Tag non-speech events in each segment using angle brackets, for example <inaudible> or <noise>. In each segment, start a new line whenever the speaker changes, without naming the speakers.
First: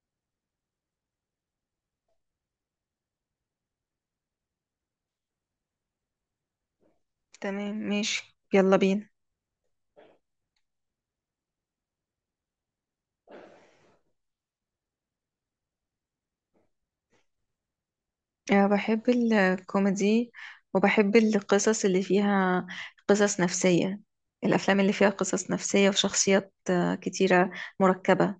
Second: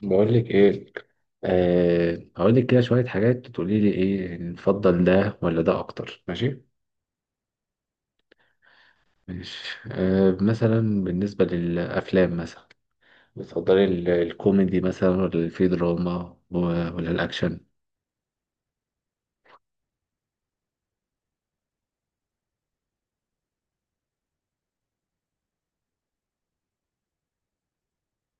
بقول لك ايه. هقول لك كده شويه حاجات تقولي لي ايه، نفضل ده ولا ده اكتر؟ ماشي.
تمام، ماشي، يلا بينا.
ماشي، مثلا بالنسبه للافلام، مثلا بتفضلي الكوميدي مثلا، ولا في دراما ولا الاكشن؟
أه، بحب الكوميدي، وبحب القصص اللي فيها قصص نفسية. الأفلام اللي فيها قصص نفسية وشخصيات كتيرة، مركبة.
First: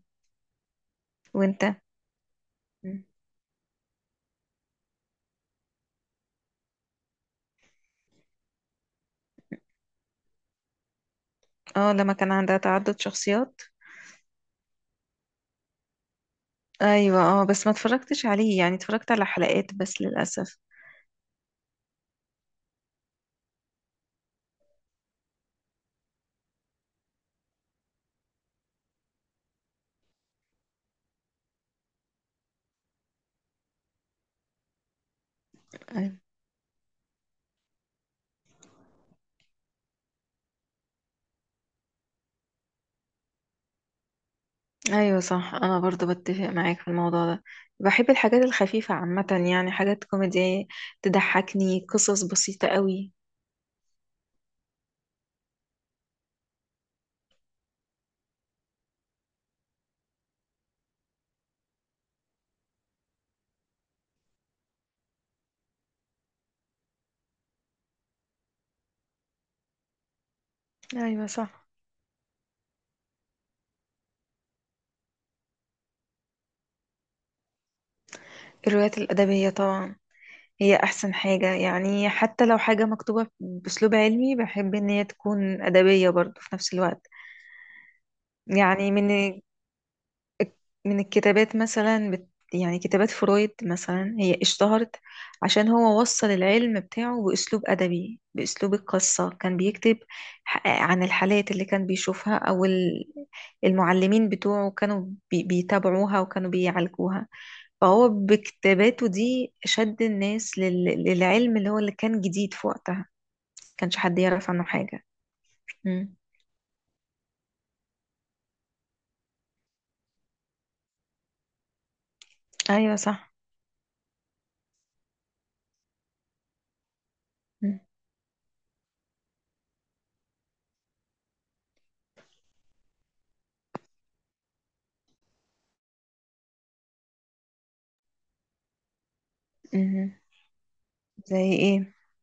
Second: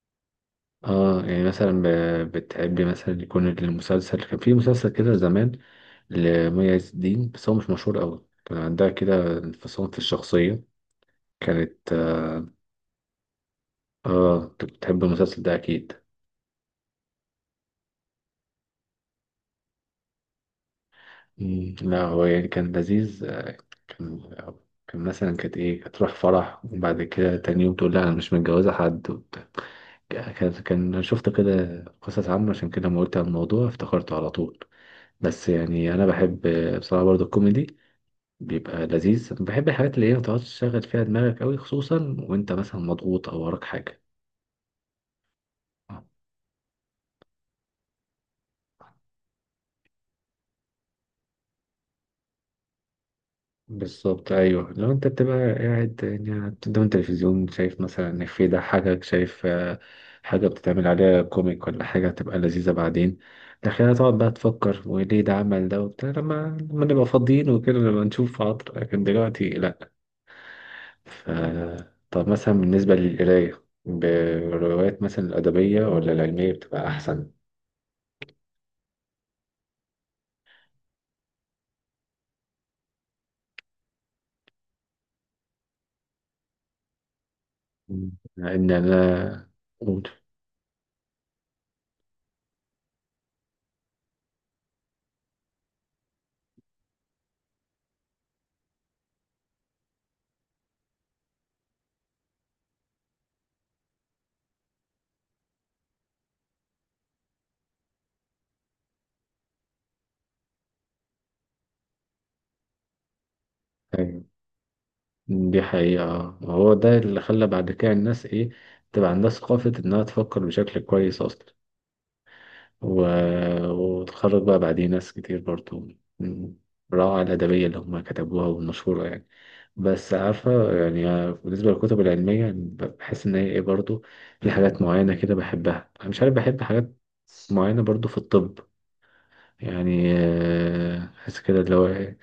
اه يعني مثلا
وانت؟
بتحبي
مم.
مثلا يكون المسلسل، كان في مسلسل كده زمان لمي عز الدين، بس هو مش مشهور قوي، كان عندها كده انفصام في الشخصيه، كانت،
اه، لما كان عندها تعدد شخصيات.
اه كنت بتحب المسلسل ده اكيد.
ايوه، اه، بس ما اتفرجتش عليه، يعني اتفرجت على حلقات بس للأسف.
مم، لا هو يعني كان لذيذ، كان كان مثلا كانت ايه، هتروح فرح وبعد كده تاني يوم تقول لا انا مش متجوزة حد وبتاع. كان شفت كده قصص عامة، عشان كده لما قلت عن الموضوع افتكرته على طول. بس يعني انا
أيوة.
بحب بصراحة برضو الكوميدي، بيبقى لذيذ. بحب الحاجات اللي هي ما تقعدش تشغل فيها دماغك قوي، خصوصا وانت مثلا مضغوط او وراك حاجة.
ايوه صح، انا برضو بتفق معاك في الموضوع ده. بحب الحاجات الخفيفة عامة، يعني حاجات كوميدية تضحكني، قصص بسيطة قوي.
بالظبط، ايوه. لو انت بتبقى قاعد يعني قدام التلفزيون شايف مثلا ان في ده حاجه، شايف آه، حاجه بتتعمل عليها كوميك ولا حاجه هتبقى لذيذه بعدين، لكن هتقعد بقى تفكر وليه ده عمل ده وبتاع، لما نبقى فاضيين وكده، لما نشوف عطر، لكن دلوقتي لا.
ايوه
ف...
صح.
طب مثلا بالنسبه للقرايه، بالروايات مثلا الادبيه ولا العلميه بتبقى احسن؟
الروايات الأدبية طبعا، هي أحسن حاجة. يعني حتى لو حاجة مكتوبة بأسلوب علمي، بحب إن هي تكون أدبية برضو في نفس الوقت.
ان
يعني من
انا قول.
من الكتابات مثلا يعني كتابات فرويد مثلا، هي اشتهرت عشان هو وصل العلم بتاعه بأسلوب أدبي، بأسلوب القصة. كان بيكتب عن الحالات اللي كان بيشوفها، أو المعلمين بتوعه كانوا بيتابعوها وكانوا بيعالجوها. فهو بكتاباته دي شد الناس للعلم اللي هو اللي كان جديد في وقتها، كانش حد يعرف عنه حاجة.
دي حقيقة
مم.
آه. هو ده اللي خلى بعد كده الناس إيه، تبقى عندها ثقافة إنها تفكر بشكل كويس أصلا.
أيوة
و...
صح.
وتخرج بقى بعديه ناس كتير برضو من الروعة الأدبية اللي
مم.
هما كتبوها والمشهورة يعني. بس عارفة، يعني آه، بالنسبة للكتب العلمية بحس إن هي إيه برضو، في حاجات معينة كده بحبها، أنا مش عارف، بحب حاجات معينة برضو في الطب، يعني
مم.
آه، بحس
زي
كده اللي
إيه؟
هو،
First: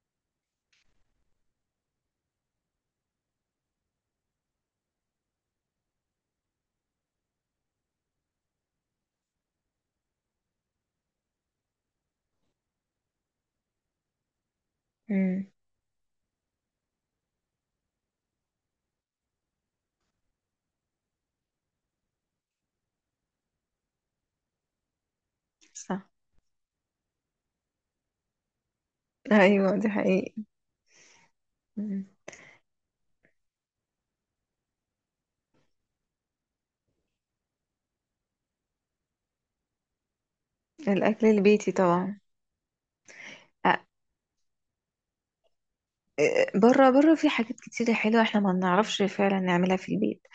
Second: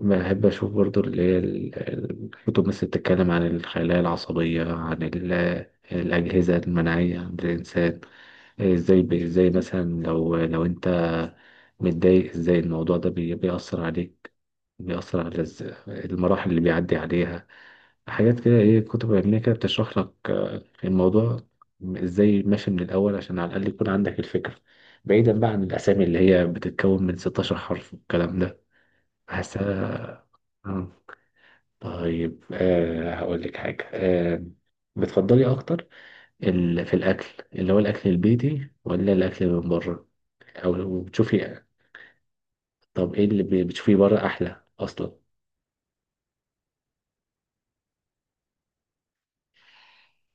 بحب اشوف برضو اللي هي الكتب مثل بتتكلم عن الخلايا العصبية، عن الأجهزة المناعية عند الإنسان، ازاي ازاي مثلا لو انت متضايق، ازاي الموضوع ده بيأثر عليك، بيأثر على
مم.
المراحل اللي بيعدي عليها. حاجات كده ايه، كتب علمية كده بتشرح لك آه، الموضوع ازاي ماشي من الأول، عشان على الأقل يكون عندك الفكرة، بعيدا بقى عن الأسامي
صح.
اللي هي بتتكون من 16 حرف والكلام ده.
ايوه دي
بحسها
حقيقة.
آه.
مم.
طيب، هقول لك حاجة، أه، بتفضلي أكتر ال... في الأكل، اللي هو الأكل البيتي ولا الأكل من بره؟ أو لو
الاكل
بتشوفي،
البيتي طبعا.
طب إيه اللي
أ-
بتشوفيه بره أحلى أصلا؟
بره، بره في حاجات كتيرة حلوة احنا ما بنعرفش فعلا نعملها في البيت.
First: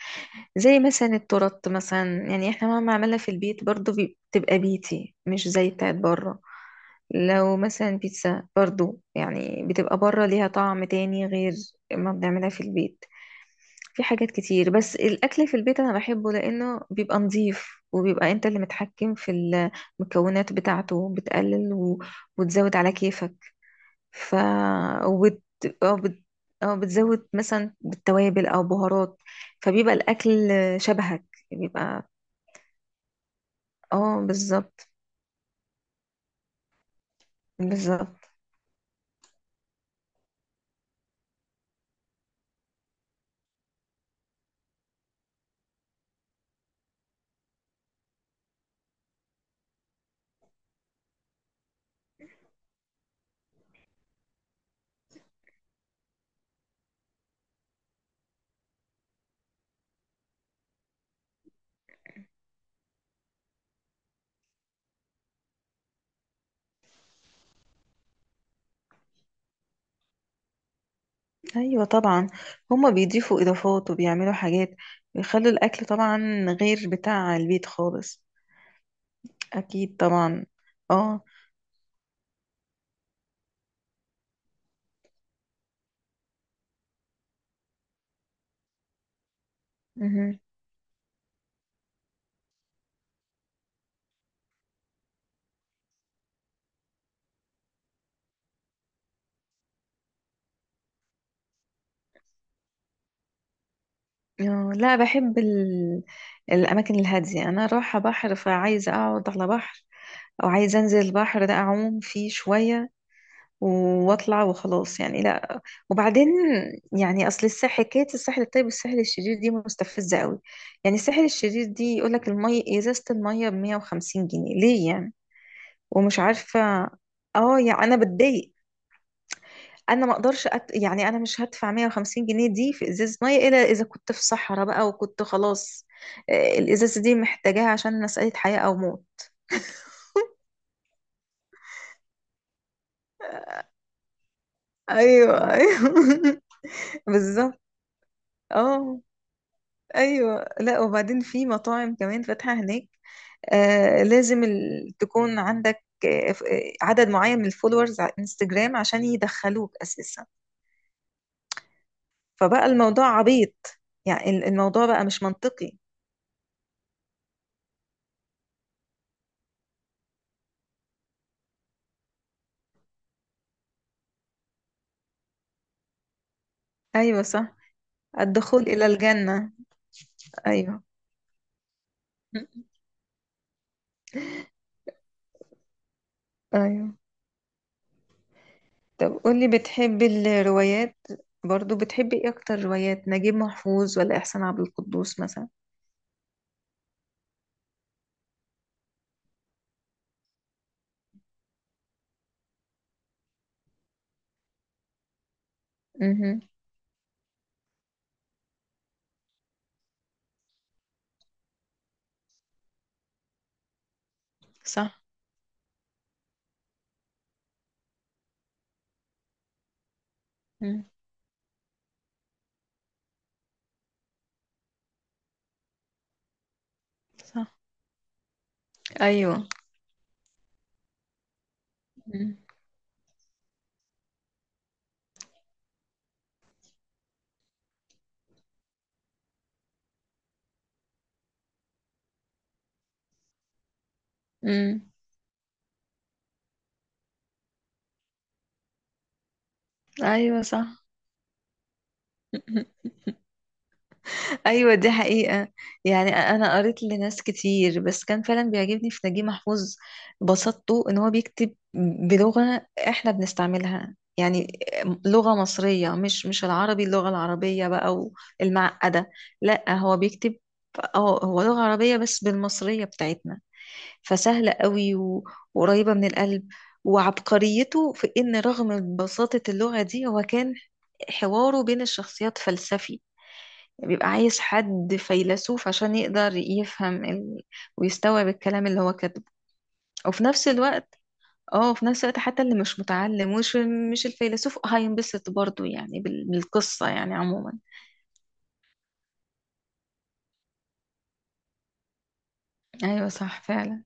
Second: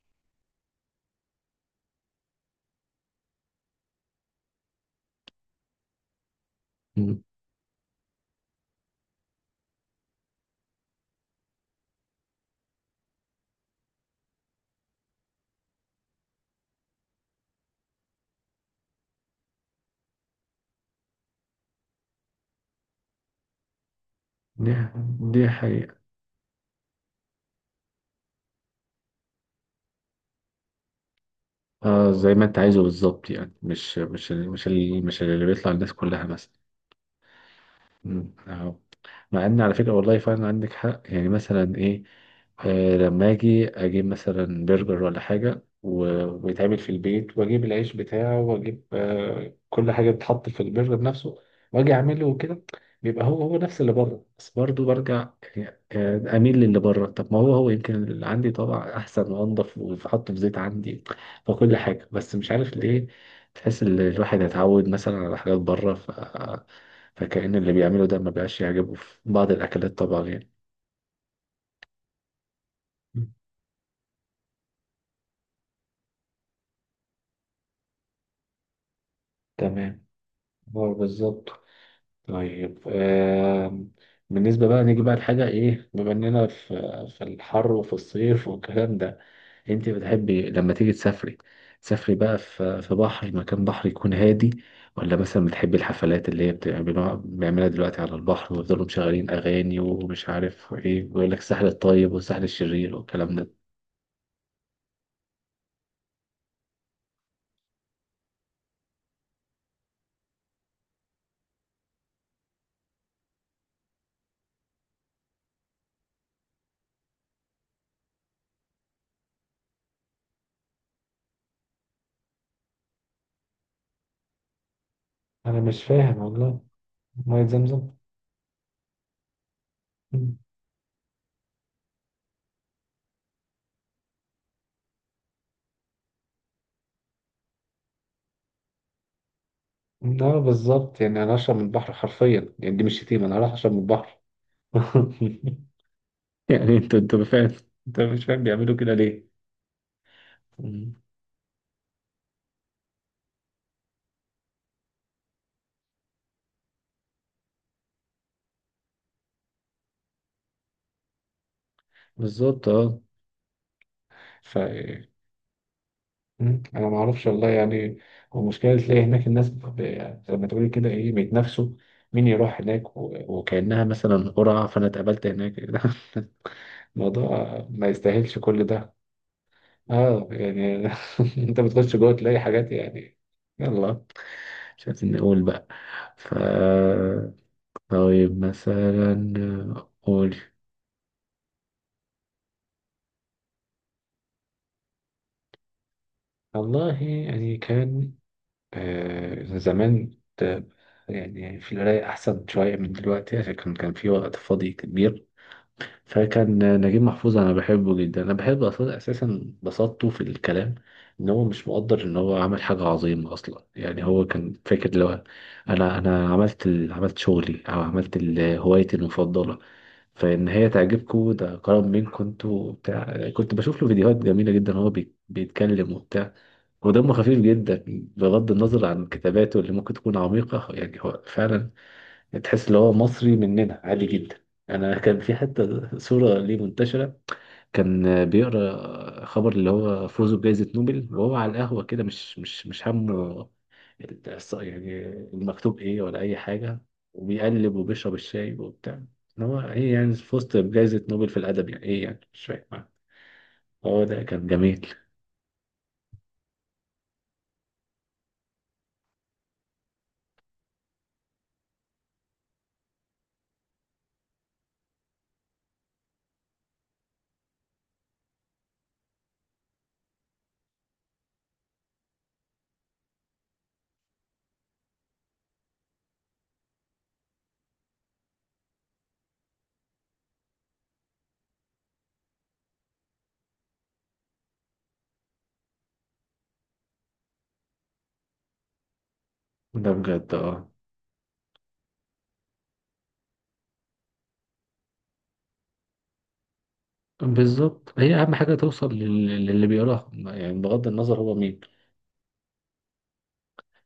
زي مثلا التورت مثلا، يعني احنا مهما عملنا في البيت برضو بتبقى بيتي، مش زي بتاعت بره.
مم.
لو مثلا بيتزا برضو، يعني بتبقى بره ليها طعم تاني غير ما بنعملها في البيت. في حاجات كتير، بس الأكل في البيت أنا بحبه لأنه بيبقى نظيف، وبيبقى أنت اللي متحكم في المكونات بتاعته، بتقلل وتزود على كيفك. ف
دي
وبت...
دي حقيقة.
أو بت... أو بتزود مثلا بالتوابل أو بهارات، فبيبقى الأكل شبهك، بيبقى.
آه، زي ما أنت عايزه بالظبط، يعني
اه بالظبط،
مش اللي بيطلع الناس كلها مثلا.
بالظبط.
مم. أهو. مع ان على فكره والله فعلا عندك حق، يعني مثلا ايه، آه، لما اجي اجيب مثلا برجر ولا حاجه ويتعمل في البيت، واجيب العيش بتاعه، واجيب آه كل حاجه بتتحط في البرجر نفسه، واجي اعمله وكده، بيبقى هو هو نفس اللي بره، بس برضه برجع يعني آه، اميل للي بره. طب ما هو هو يمكن اللي عندي طبعا احسن وانضف، وحطه في زيت عندي وكل حاجه، بس مش عارف ليه تحس ان الواحد اتعود مثلا على حاجات بره، فكأن اللي بيعمله ده ما بقاش يعجبه في بعض الأكلات طبعا يعني.
ايوه طبعا، هما
مم.
بيضيفوا اضافات وبيعملوا حاجات، بيخلوا الاكل طبعا غير بتاع البيت خالص. اكيد
تمام،
طبعا.
هو
اه.
بالظبط. طيب آم، بالنسبة بقى نيجي بقى لحاجة إيه، بما إننا في في الحر وفي الصيف والكلام ده، أنت
مهم.
بتحبي لما تيجي تسافري، تسافري بقى في بحر، مكان بحر يكون هادي، ولا مثلا بتحبي الحفلات اللي هي بتعملوها بيعملها دلوقتي على البحر، ويفضلوا مشغلين أغاني ومش عارف إيه، ويقول لك الساحل الطيب والساحل الشرير والكلام ده؟
لا، بحب الأماكن الهادية. أنا رايحة بحر، فعايزة أقعد على بحر، أو عايزة أنزل البحر ده أعوم فيه شوية، وأطلع وخلاص يعني، لا. وبعدين يعني، أصل الساحل، حكاية الساحل الطيب والساحل الشرير دي مستفزة قوي. يعني الساحل الشرير دي يقولك المية، إزازة المية بمية وخمسين جنيه ليه يعني؟
أنا مش فاهم
ومش
والله.
عارفة.
مية
اه يعني
زمزم؟
أنا بتضايق. انا ما اقدرش يعني انا مش هدفع 150 جنيه دي في ازازه ميه، الا اذا كنت في صحراء بقى وكنت خلاص، الازازه دي محتاجاها عشان مساله حياه او موت.
لا بالظبط، يعني انا اشرب من البحر حرفيا، يعني دي مش شتيمه، انا راح اشرب من البحر.
ايوه
<laughs>
ايوه. <laughs>
يعني انت، انت ما فاهم،
بالظبط.
انت مش فاهم بيعملوا كده
اه.
ليه.
ايوه، لا
مم.
وبعدين في مطاعم كمان فاتحه هناك، آه لازم تكون عندك عدد معين من الفولورز على انستجرام عشان يدخلوك اساسا. فبقى
بالظبط اه.
الموضوع عبيط، يعني
ف
الموضوع بقى مش منطقي.
مم. انا ما اعرفش والله يعني، المشكله تلاقي هناك الناس ب... زي ما تقولي كده ايه، بيتنافسوا مين يروح هناك و... وكانها مثلا قرعه، فانا اتقابلت هناك. <laughs>
ايوه صح.
الموضوع ما يستاهلش
الدخول
كل
الى
ده.
الجنه.
اه
ايوه.
يعني. <laughs> انت بتخش جوه تلاقي حاجات يعني، يلا مش عايزين نقول بقى. ف
ايوه
طيب
طب قولي،
مثلا،
بتحبي
قول.
الروايات، برضو بتحبي ايه اكتر، روايات نجيب محفوظ ولا احسان عبد القدوس مثلا؟
والله يعني كان آه، زمان كنت يعني في القراية أحسن شوية من دلوقتي، عشان كان في وقت فاضي كبير،
امم.
فكان نجيب محفوظ أنا بحبه جدا. أنا بحب أصلا أساسا بساطته في الكلام، إن هو مش مقدر إن هو عمل حاجة عظيمة أصلا، يعني هو كان فاكر
صح.
لو أنا، عملت عملت شغلي أو عملت هوايتي المفضلة فان هي
مم.
تعجبكم ده كرم منكم انتوا بتاع. كنت بشوف له فيديوهات جميله جدا، هو بيتكلم وبتاع ودمه خفيف
صح.
جدا، بغض النظر عن
ايوه.
كتاباته اللي ممكن تكون عميقه. يعني هو فعلا تحس ان هو مصري مننا عادي جدا. انا كان في حتى صوره ليه منتشره، كان بيقرا خبر اللي هو فوزه بجائزة نوبل وهو على القهوة كده، مش همه
امم.
يعني المكتوب ايه ولا اي حاجة، وبيقلب وبيشرب الشاي وبتاع. ان هو ايه يعني،
ايوه
فزت
صح.
بجائزة نوبل في الادب، يعني ايه، يعني مش فاهم. هو ده كان
ايوه
جميل.
دي حقيقة. يعني انا قريت لناس كتير، بس كان فعلا بيعجبني في نجيب محفوظ بساطته. ان هو بيكتب بلغة احنا بنستعملها يعني، لغة مصرية، مش العربي، اللغة العربية بقى والمعقدة. لا هو بيكتب، اه هو لغة عربية بس بالمصرية بتاعتنا، فسهلة قوي وقريبة من القلب. وعبقريته في ان رغم بساطة اللغة دي، هو كان حواره بين الشخصيات فلسفي، يعني بيبقى عايز حد فيلسوف عشان يقدر يفهم ويستوعب الكلام اللي هو كاتبه.
ده
وفي
بجد
نفس
اه.
الوقت، اه في نفس الوقت، حتى اللي مش متعلم ومش مش الفيلسوف هينبسط برضو يعني بالقصة يعني عموما.
بالظبط، هي اهم حاجة توصل للي بيقراها، يعني بغض النظر هو مين.
ايوه صح فعلا.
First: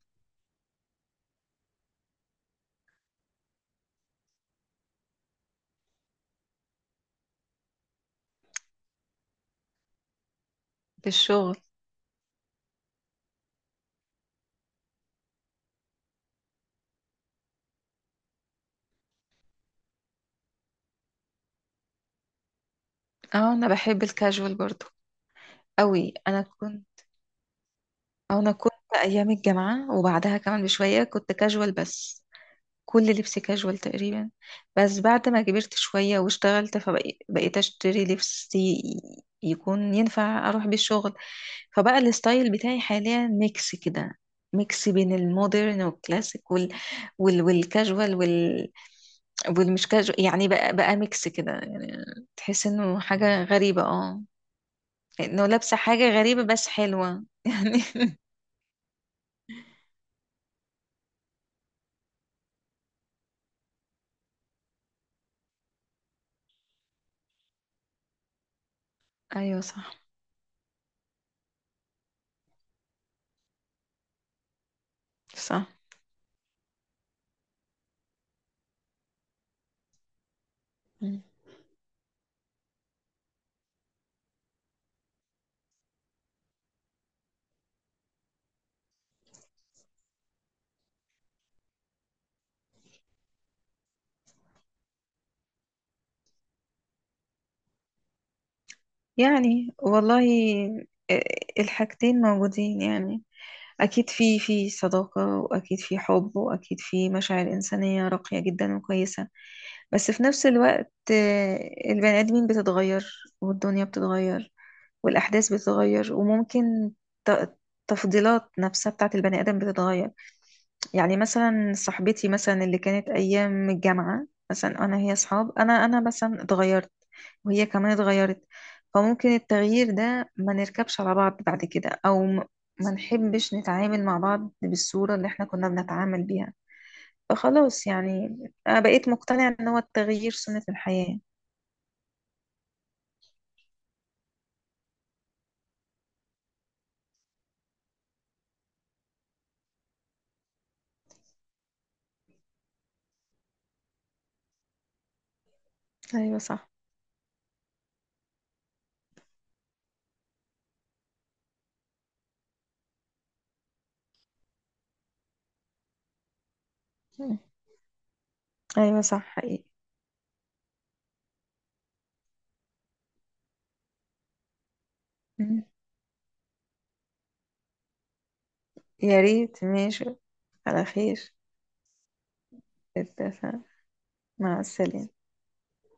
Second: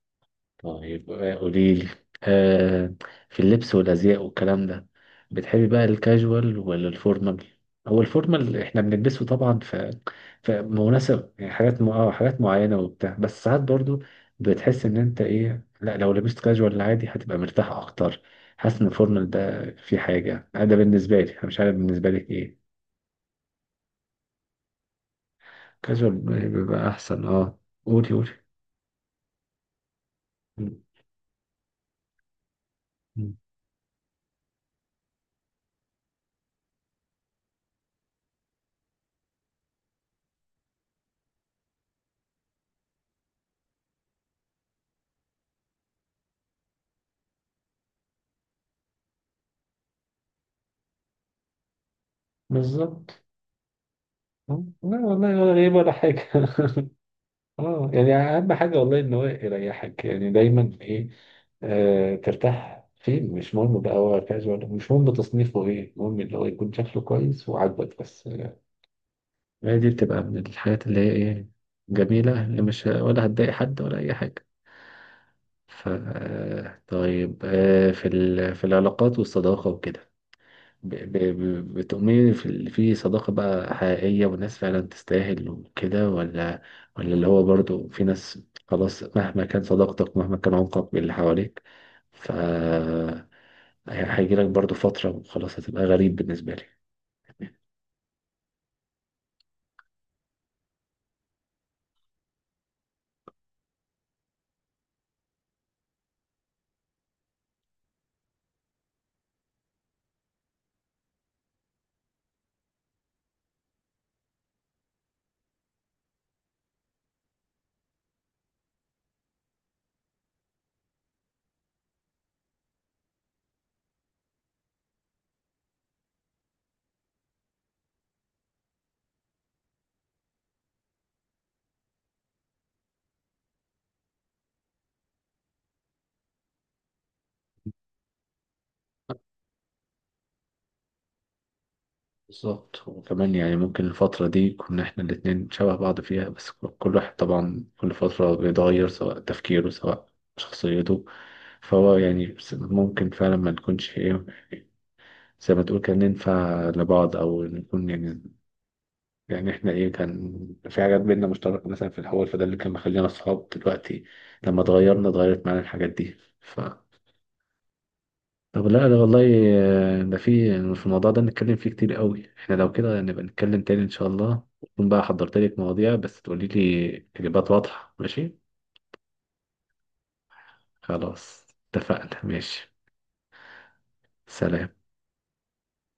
طيب آه، قولي لي آه، في اللبس والازياء والكلام ده، بتحبي بقى الكاجوال ولا الفورمال؟ هو الفورمال احنا بنلبسه طبعا، ف فمناسب يعني
بالشغل.
حاجات م... اه حاجات معينه وبتاع، بس ساعات برضو بتحس ان انت ايه، لا لو لبست كاجوال عادي هتبقى مرتاح اكتر، حاسس ان الفورمال ده في حاجه. أنا ده بالنسبه لي، انا مش عارف بالنسبه لك ايه.
اه انا بحب الكاجوال برضو قوي. انا
كاجوال
كنت،
بيبقى احسن اه. قولي
أو انا كنت ايام الجامعة وبعدها كمان
م-
بشوية كنت كاجوال بس، كل
م.
لبس كاجوال تقريبا. بس بعد ما كبرت شوية واشتغلت، فبقيت اشتري لبس يكون ينفع اروح بيه الشغل. فبقى الستايل بتاعي حاليا ميكس كده، ميكس بين المودرن والكلاسيك والكاجوال والمش كاجوال يعني، بقى ميكس كده يعني. تحس انه
بالظبط.
حاجة غريبة اه،
لا والله ولا
انه
غريب
لابسة
ولا
حاجة
حاجة.
غريبة بس
<laughs>
حلوة <laughs> يعني.
اه يعني اهم حاجه والله ان هو يريحك، يعني دايما ايه، آه ترتاح فين، مش مهم بقى هو كاجوال، مش مهم تصنيفه ايه، المهم اللي هو يكون شكله كويس وعاجبك بس.
ايوه
هي دي
صح.
بتبقى من الحاجات اللي هي ايه، جميله، اللي مش ولا هتضايق حد ولا اي حاجه.
صح.
ف آه، طيب آه، في ال... في العلاقات والصداقه وكده، بتؤمني في في صداقة بقى حقيقية والناس فعلا تستاهل وكده، ولا، ولا اللي هو برضو في ناس خلاص، مهما كان صداقتك، مهما كان عمقك باللي حواليك، ف هي- هيجيلك برضو فترة وخلاص هتبقى غريب بالنسبة لي؟
يعني والله، آه، الحاجتين موجودين يعني. أكيد في في صداقة، وأكيد في حب، وأكيد في مشاعر إنسانية راقية جدا وكويسة. بس في نفس الوقت، البني آدمين بتتغير، والدنيا بتتغير، والأحداث بتتغير، وممكن ت- تفضيلات نفسها بتاعت البني آدم بتتغير. يعني مثلا صاحبتي مثلا اللي كانت ايام الجامعه مثلا انا، هي اصحاب، انا مثلا اتغيرت، وهي كمان اتغيرت. فممكن التغيير ده ما نركبش على بعض بعد كده، او ما نحبش نتعامل مع بعض بالصوره اللي احنا كنا بنتعامل بيها. فخلاص يعني، انا بقيت مقتنعه ان هو التغيير سنه الحياه.
بالظبط، وكمان يعني ممكن الفترة دي كنا احنا الاتنين شبه بعض فيها، بس كل واحد طبعا كل فترة بيتغير، سواء تفكيره سواء شخصيته، فهو يعني ممكن فعلا ما نكونش ايه، زي ما تقول كان
ايوه
ننفع
صح.
لبعض او نكون يعني، يعني احنا ايه كان في حاجات بينا مشتركه مثلا في الاول، فده اللي كان مخلينا اصحاب دلوقتي، لما اتغيرنا اتغيرت معانا الحاجات دي. ف
مم.
طب لا لا
ايوه
والله
صح حقيقي.
آه، ده في في الموضوع ده نتكلم فيه كتير قوي، احنا لو كده نبقى نتكلم تاني ان شاء الله، تكون بقى حضرت لك
مم.
مواضيع بس تقولي لي اجابات واضحه، ماشي؟
يا ريت، ماشي، على خير.
خلاص، اتفقنا ماشي.
اتفق. مع
سلام.
السلامه.